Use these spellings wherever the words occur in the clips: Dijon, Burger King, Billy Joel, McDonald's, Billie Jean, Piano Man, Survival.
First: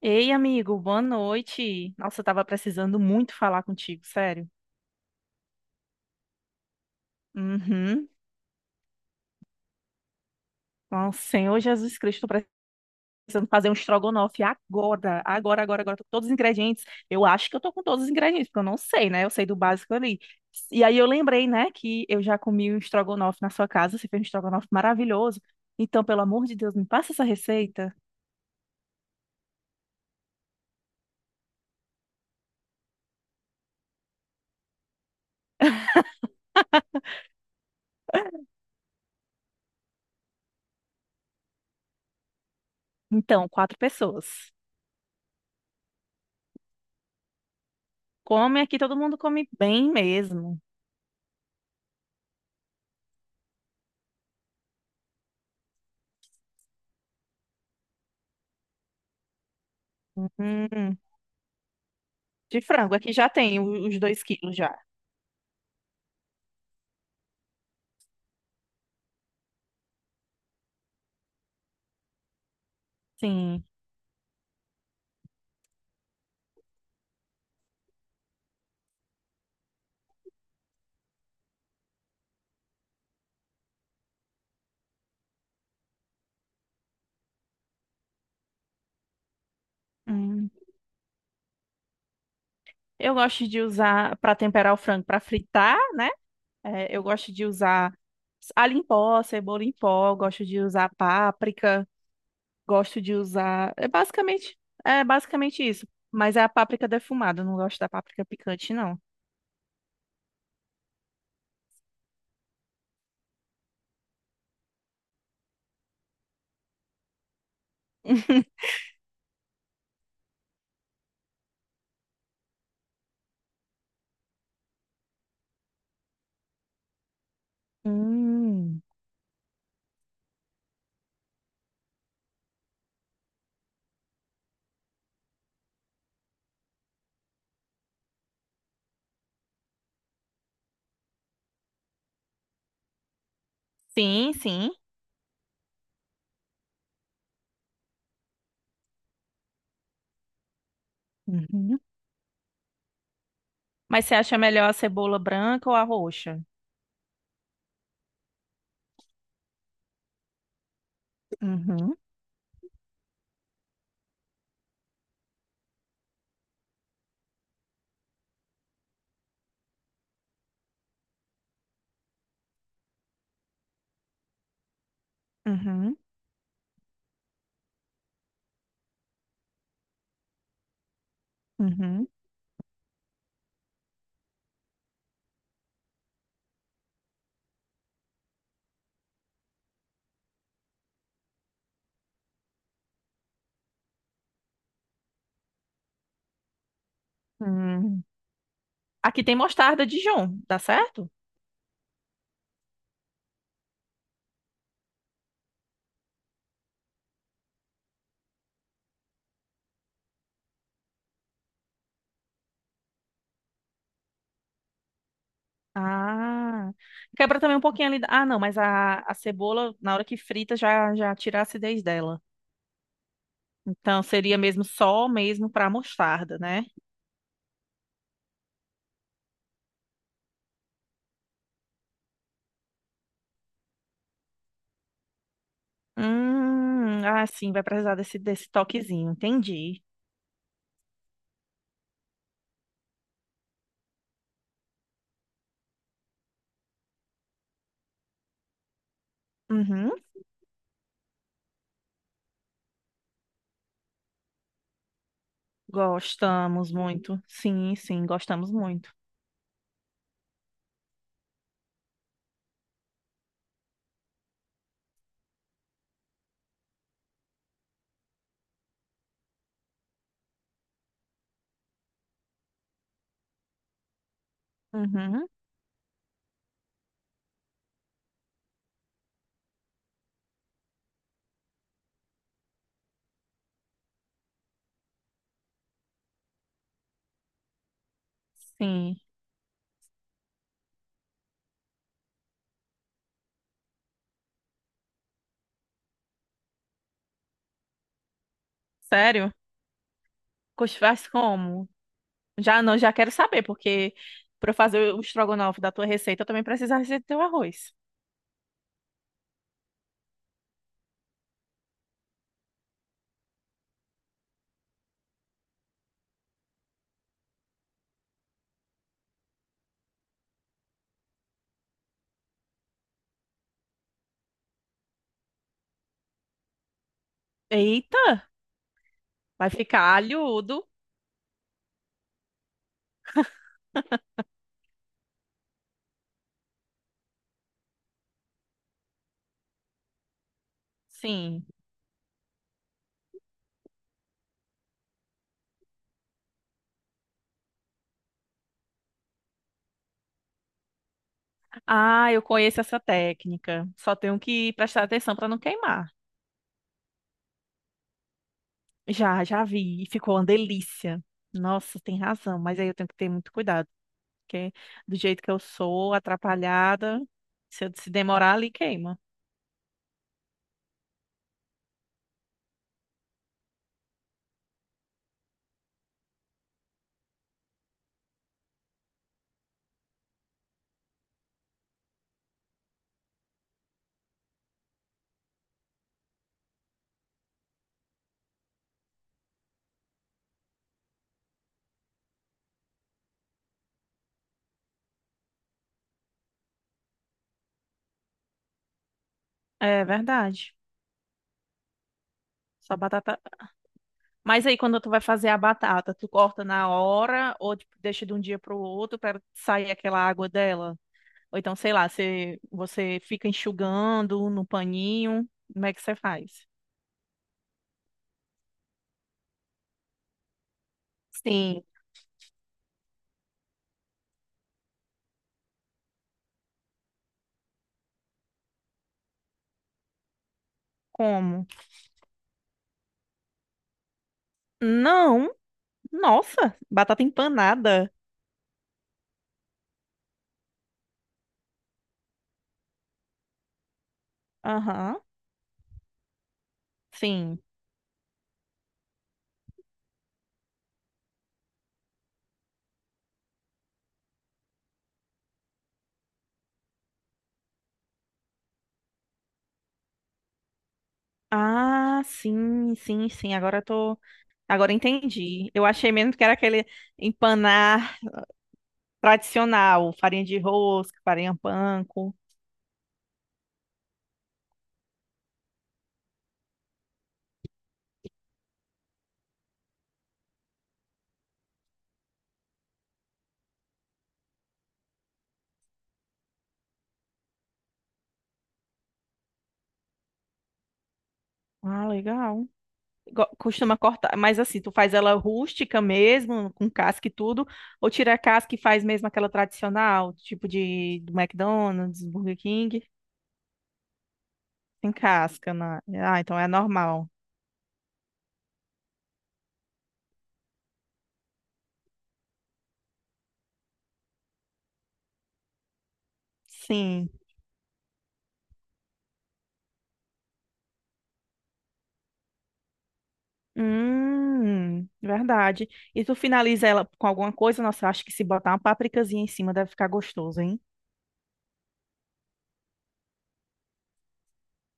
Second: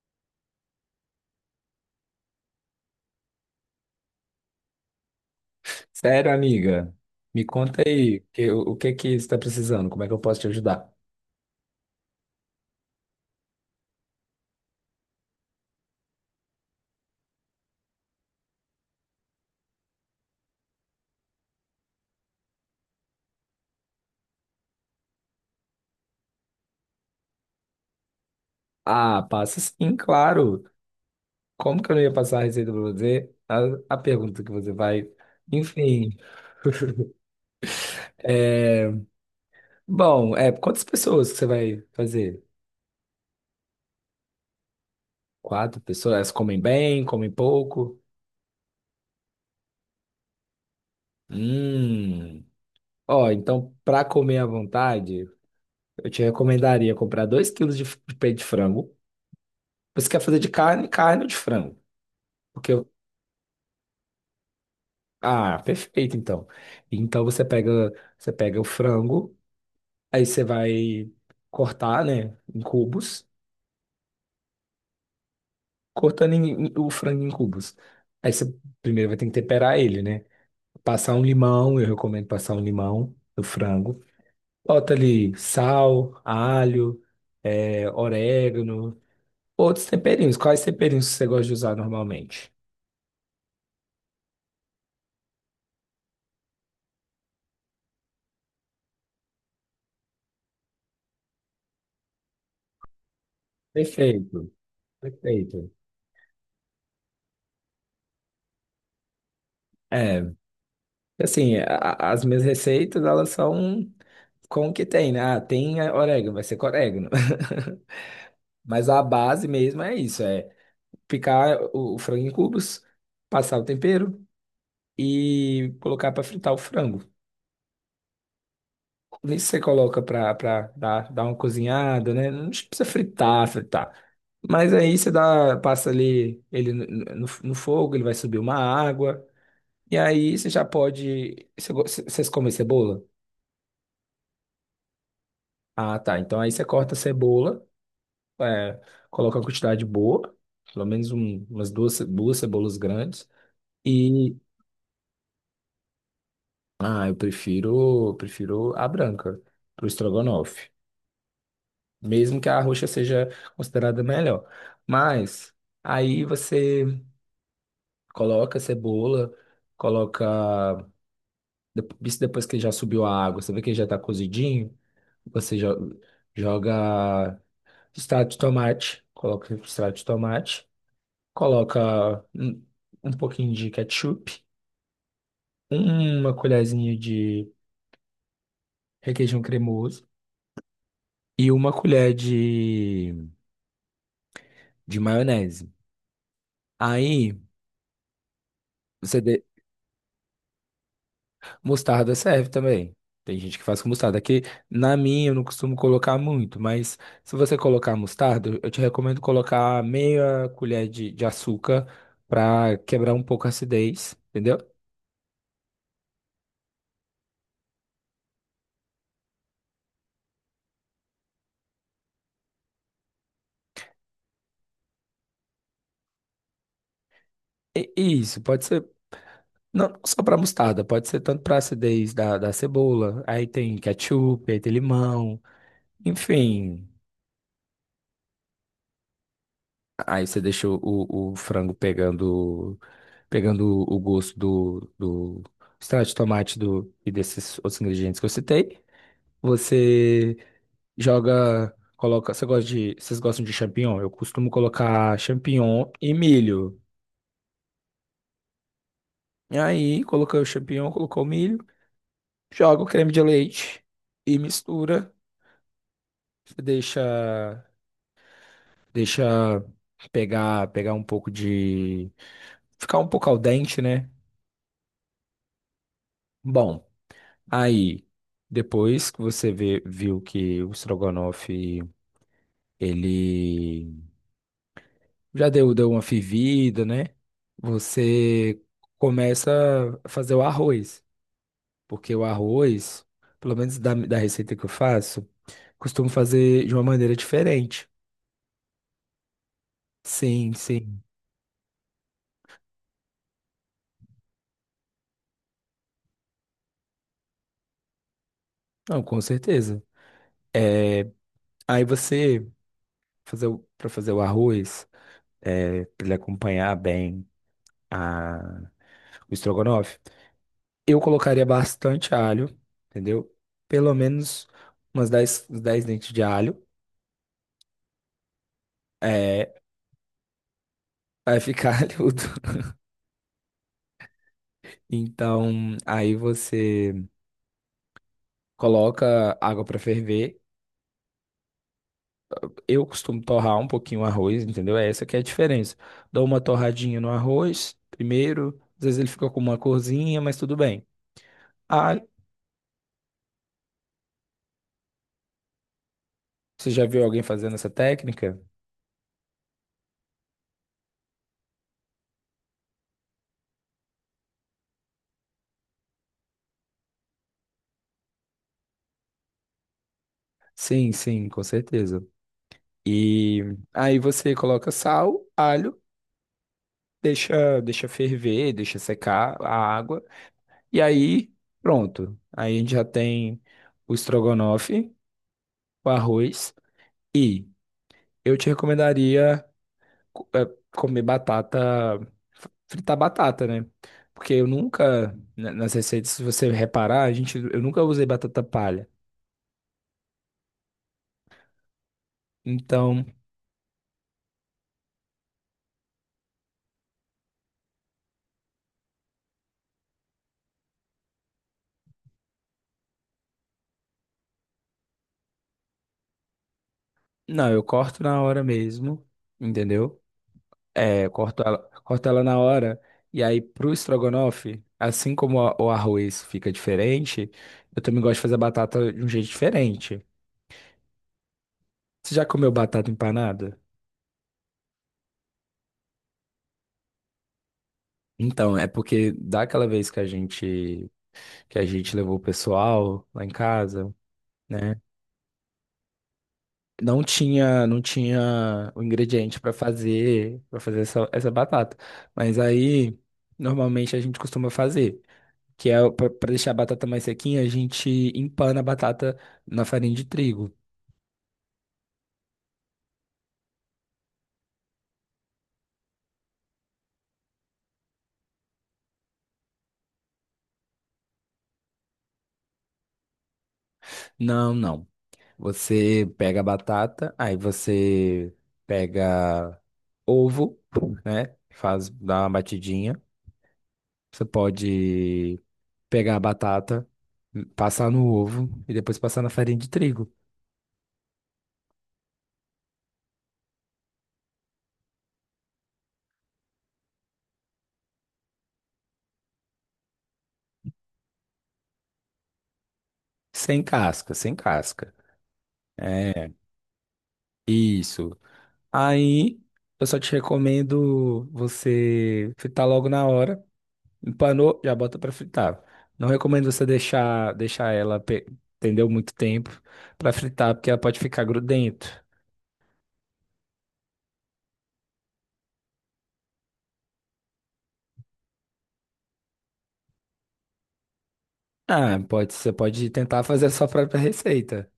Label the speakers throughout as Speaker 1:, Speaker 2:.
Speaker 1: Ei, amigo, boa noite. Nossa, eu tava precisando muito falar contigo, sério.
Speaker 2: Sério, amiga? Me conta
Speaker 1: Uhum.
Speaker 2: aí, o que que você está precisando? Como é que eu posso te ajudar?
Speaker 1: Nossa, Senhor Jesus Cristo, tô precisando fazer um estrogonofe agora, agora, agora, agora. Tô com todos os ingredientes. Eu acho que eu tô com todos os ingredientes, porque eu não sei, né? Eu sei do básico ali. E aí eu lembrei, né, que eu já comi um estrogonofe na sua casa. Você fez um estrogonofe maravilhoso. Então, pelo amor de Deus, me passa essa receita.
Speaker 2: Ah, passa sim, claro. Como que eu não ia passar a receita para você? A pergunta que você vai. Enfim. É, bom, quantas pessoas que você vai fazer?
Speaker 1: Então, quatro pessoas.
Speaker 2: Quatro pessoas? Elas comem bem, comem pouco?
Speaker 1: Come aqui, todo mundo come bem mesmo.
Speaker 2: Hum. Ó, então, para comer à vontade, eu te recomendaria comprar 2 quilos de peito de frango. Você quer fazer de carne,
Speaker 1: Hum,
Speaker 2: carne ou de frango?
Speaker 1: de
Speaker 2: Porque...
Speaker 1: frango, aqui já tem os 2 quilos já.
Speaker 2: Ah, perfeito, então. Então você pega o frango, aí você vai cortar, né, em cubos,
Speaker 1: Sim.
Speaker 2: cortando o frango em cubos. Aí você primeiro vai ter que temperar ele, né? Passar um limão, eu recomendo passar um limão no frango. Bota ali sal, alho, orégano, outros temperinhos.
Speaker 1: Hum.
Speaker 2: Quais temperinhos você gosta de usar normalmente?
Speaker 1: Eu gosto de usar para temperar o frango para fritar, né? É, eu gosto de usar alho em pó, cebola em pó, gosto de usar páprica, gosto de usar. É
Speaker 2: Perfeito,
Speaker 1: basicamente, é basicamente
Speaker 2: perfeito.
Speaker 1: isso. Mas é a páprica defumada, eu não gosto da páprica picante, não.
Speaker 2: É, assim, as minhas receitas, elas são... Como que tem, né? Ah, tem orégano, vai ser com orégano. Mas a base mesmo é isso, é picar o frango em cubos, passar o tempero e colocar para fritar o frango.
Speaker 1: Hum.
Speaker 2: Nisso você coloca para dar, dar uma cozinhada, né? Não precisa fritar, fritar. Mas aí você dá, passa ali ele no fogo, ele vai subir uma água. E aí você já pode. Você vocês comem cebola?
Speaker 1: Sim, sim.
Speaker 2: Ah, tá. Então aí você corta a cebola. É, coloca uma quantidade boa, pelo menos umas
Speaker 1: Uhum.
Speaker 2: duas, duas cebolas grandes.
Speaker 1: Mas você
Speaker 2: E
Speaker 1: acha melhor a cebola branca ou a roxa?
Speaker 2: ah, eu prefiro, prefiro a branca pro estrogonofe,
Speaker 1: Uhum,
Speaker 2: mesmo que a roxa seja considerada melhor. Mas aí você coloca a cebola, coloca isso depois que já subiu a água, você vê que já tá cozidinho, você
Speaker 1: uhum,
Speaker 2: joga extrato de tomate, coloca extrato de tomate.
Speaker 1: uhum,
Speaker 2: Coloca um pouquinho de ketchup, uma colherzinha de requeijão cremoso e uma colher de maionese. Aí,
Speaker 1: uhum.
Speaker 2: você
Speaker 1: Aqui tem
Speaker 2: de...
Speaker 1: mostarda Dijon, dá certo?
Speaker 2: Mostarda serve também. Tem gente que faz com mostarda. Aqui, na minha, eu não costumo colocar muito, mas se você colocar mostarda, eu te recomendo colocar meia colher de açúcar para quebrar um pouco a acidez, entendeu?
Speaker 1: Ah, quebra também um pouquinho ali. Ah, não, mas a cebola, na hora que frita, já tira a acidez dela. Então seria mesmo só mesmo para mostarda, né?
Speaker 2: E isso, pode ser... Não só para mostarda, pode ser tanto para acidez da cebola, aí tem ketchup, aí tem limão, enfim.
Speaker 1: Ah, sim, vai precisar desse toquezinho. Entendi.
Speaker 2: Aí você deixa o frango pegando, pegando o gosto do extrato de tomate e desses outros ingredientes que eu citei.
Speaker 1: Uhum.
Speaker 2: Você joga, coloca. Você gosta de, vocês gostam de champignon? Eu costumo colocar champignon e
Speaker 1: Gostamos
Speaker 2: milho.
Speaker 1: muito. Sim, sim, gostamos muito.
Speaker 2: E aí, coloquei o champignon, colocou o milho, joga o creme de leite e mistura. Você deixa, deixa pegar, pegar um pouco de, ficar um pouco al dente, né?
Speaker 1: Uhum.
Speaker 2: Bom, aí depois que você viu que o estrogonofe ele já deu, deu uma fervida, né? Você
Speaker 1: Sim.
Speaker 2: começa a fazer o arroz, porque o arroz, pelo menos da receita que eu faço, costumo fazer de uma maneira diferente.
Speaker 1: Sério?
Speaker 2: Sim, sim.
Speaker 1: Faz como? Já não, já quero saber, porque para eu fazer o estrogonofe da tua receita, eu também preciso da receita do teu arroz.
Speaker 2: Não, com certeza. É. Aí você fazer o, para fazer o arroz, para ele acompanhar bem a, o estrogonofe, eu colocaria bastante alho, entendeu? Pelo menos umas 10, uns 10 dentes de alho.
Speaker 1: Eita, vai
Speaker 2: É,
Speaker 1: ficar alhudo.
Speaker 2: vai ficar alhudo. Então, aí você coloca água para ferver.
Speaker 1: Sim.
Speaker 2: Eu costumo torrar um pouquinho o arroz, entendeu? É essa que é a diferença. Dou uma torradinha no arroz primeiro. Às vezes ele fica com uma corzinha, mas tudo bem. Ah,
Speaker 1: Ah, eu conheço essa técnica. Só tenho que prestar atenção para não queimar.
Speaker 2: você já viu alguém fazendo essa técnica?
Speaker 1: Já vi. E ficou uma delícia. Nossa, tem razão, mas aí eu tenho que ter muito cuidado, porque do jeito que eu sou, atrapalhada, se demorar ali, queima.
Speaker 2: Sim, sim, com certeza. E aí você coloca sal, alho, deixa, deixa ferver, deixa secar a água. E aí, pronto. Aí a gente já tem o estrogonofe, o arroz. E eu te recomendaria co- eh, comer batata, fritar batata, né? Porque eu nunca, nas receitas, se você reparar, a gente, eu nunca usei batata palha.
Speaker 1: É verdade. Só
Speaker 2: Então,
Speaker 1: batata. Mas aí quando tu vai fazer a batata, tu corta na hora ou tipo, deixa de um dia para o outro para sair aquela água dela? Ou então, sei lá, você fica enxugando no paninho. Como é que você faz?
Speaker 2: não, eu corto na hora mesmo, entendeu? É, eu
Speaker 1: Sim.
Speaker 2: corto ela na hora. E aí, pro estrogonofe, assim como o arroz fica diferente, eu também gosto de fazer a batata de um jeito diferente.
Speaker 1: Como?
Speaker 2: Você já comeu batata empanada?
Speaker 1: Não, nossa, batata empanada.
Speaker 2: Então, é porque daquela vez que a gente levou o pessoal lá em casa, né?
Speaker 1: Aham,
Speaker 2: Não
Speaker 1: sim.
Speaker 2: tinha não tinha o ingrediente para fazer essa batata. Mas aí, normalmente a gente costuma fazer... que é para deixar a batata mais sequinha, a gente empana a batata na farinha de trigo.
Speaker 1: Ah, sim, sim, sim. Agora entendi. Eu achei mesmo que era aquele empanar tradicional, farinha de rosca, farinha panko.
Speaker 2: Não, não. Você pega a batata, aí você pega ovo, né? Faz, dá uma batidinha. Você pode pegar a batata, passar no ovo e depois passar na farinha de trigo.
Speaker 1: Ah, legal. Costuma cortar, mas assim, tu faz ela rústica mesmo, com casca e tudo, ou tira a casca e faz mesmo aquela tradicional, tipo de do McDonald's, Burger King,
Speaker 2: Sem casca, sem
Speaker 1: sem
Speaker 2: casca.
Speaker 1: casca, né? Ah,
Speaker 2: É,
Speaker 1: então é normal.
Speaker 2: isso. Aí eu só te recomendo você fritar logo na hora. Empanou, já bota pra fritar. Não recomendo você
Speaker 1: Sim.
Speaker 2: deixar, deixar ela, entendeu, muito tempo pra fritar, porque ela pode ficar grudento.
Speaker 1: Verdade. E tu finaliza ela com alguma coisa? Nossa, eu acho que se botar uma pápricazinha em cima deve ficar gostoso, hein?
Speaker 2: Ah, pode, você pode tentar fazer a sua própria receita.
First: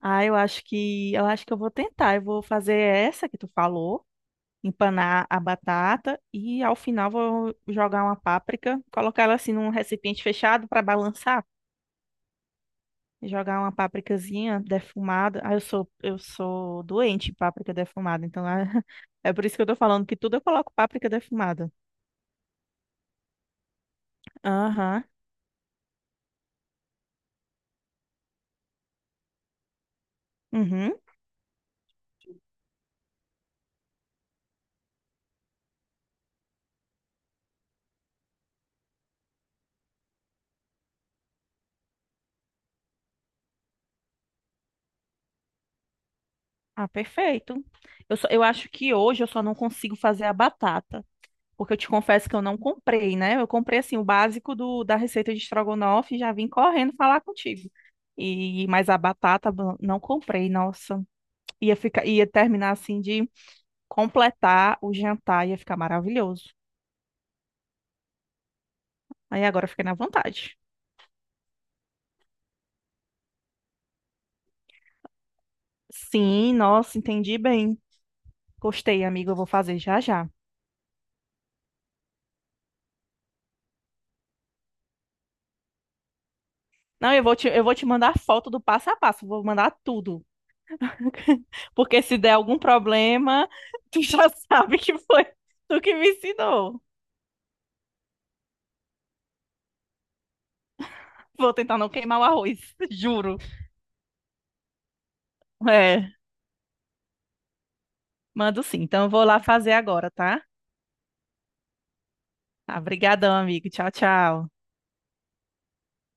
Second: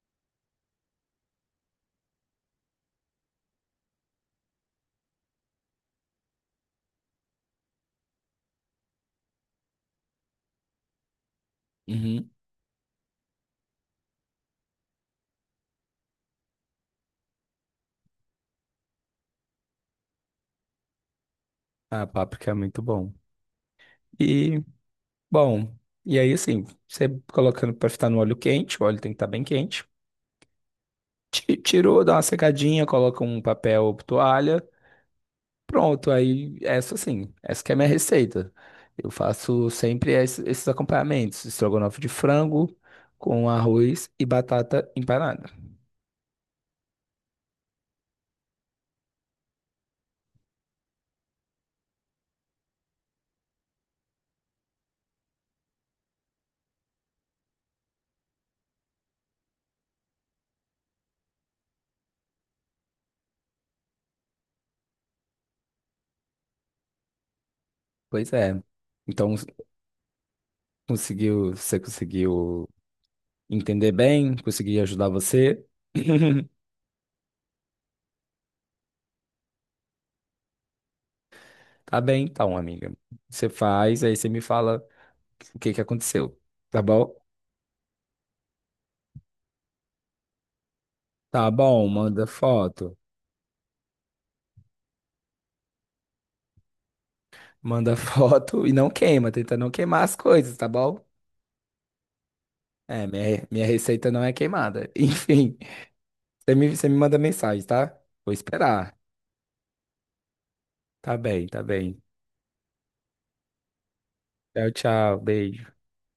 Speaker 1: Ah, eu acho que eu vou tentar. Eu vou fazer essa que tu falou. Empanar a batata e ao final vou jogar uma páprica, colocar ela assim num recipiente fechado para balançar,
Speaker 2: Uhum.
Speaker 1: jogar uma pápricazinha defumada. Ah, eu sou doente em páprica defumada, então ah, é por isso que eu tô falando que tudo eu coloco páprica defumada.
Speaker 2: Ah, páprica é muito bom. E,
Speaker 1: Aham.
Speaker 2: bom, e aí assim, você colocando pra fritar no óleo quente, o óleo tem que estar bem quente.
Speaker 1: Uhum.
Speaker 2: Tirou, dá uma secadinha, coloca um papel ou toalha. Pronto, aí essa sim, essa que é a minha receita. Eu faço sempre esses acompanhamentos, estrogonofe de frango com arroz e batata empanada.
Speaker 1: Ah, perfeito. Eu acho que hoje eu só não consigo fazer a batata. Porque eu te confesso que eu não comprei, né? Eu comprei assim o básico da receita de estrogonofe e já vim correndo falar contigo. E mas a batata não comprei, nossa. Ia ficar, ia terminar assim de completar o jantar, ia ficar maravilhoso.
Speaker 2: Pois é. Então,
Speaker 1: Aí agora eu fiquei na vontade.
Speaker 2: conseguiu, você conseguiu entender bem? Consegui ajudar você?
Speaker 1: Sim, nossa, entendi bem. Gostei, amigo, eu vou fazer já já.
Speaker 2: Tá bem, então, amiga. Você faz, aí você me fala o que que aconteceu, tá
Speaker 1: Não,
Speaker 2: bom?
Speaker 1: eu vou te mandar foto do passo a passo, vou mandar tudo.
Speaker 2: Tá bom,
Speaker 1: Porque se
Speaker 2: manda
Speaker 1: der algum
Speaker 2: foto.
Speaker 1: problema, tu já sabe que foi tu que me ensinou.
Speaker 2: Manda foto e não queima, tenta não queimar as coisas, tá bom?
Speaker 1: Vou tentar não queimar o arroz,
Speaker 2: É,
Speaker 1: juro.
Speaker 2: minha receita não é queimada. Enfim,
Speaker 1: É,
Speaker 2: você me manda mensagem, tá? Vou
Speaker 1: mando sim.
Speaker 2: esperar.
Speaker 1: Então eu vou lá fazer agora, tá?
Speaker 2: Tá bem, tá bem.
Speaker 1: Tá, amigo. Tchau, tchau.
Speaker 2: Tchau, tchau. Beijo.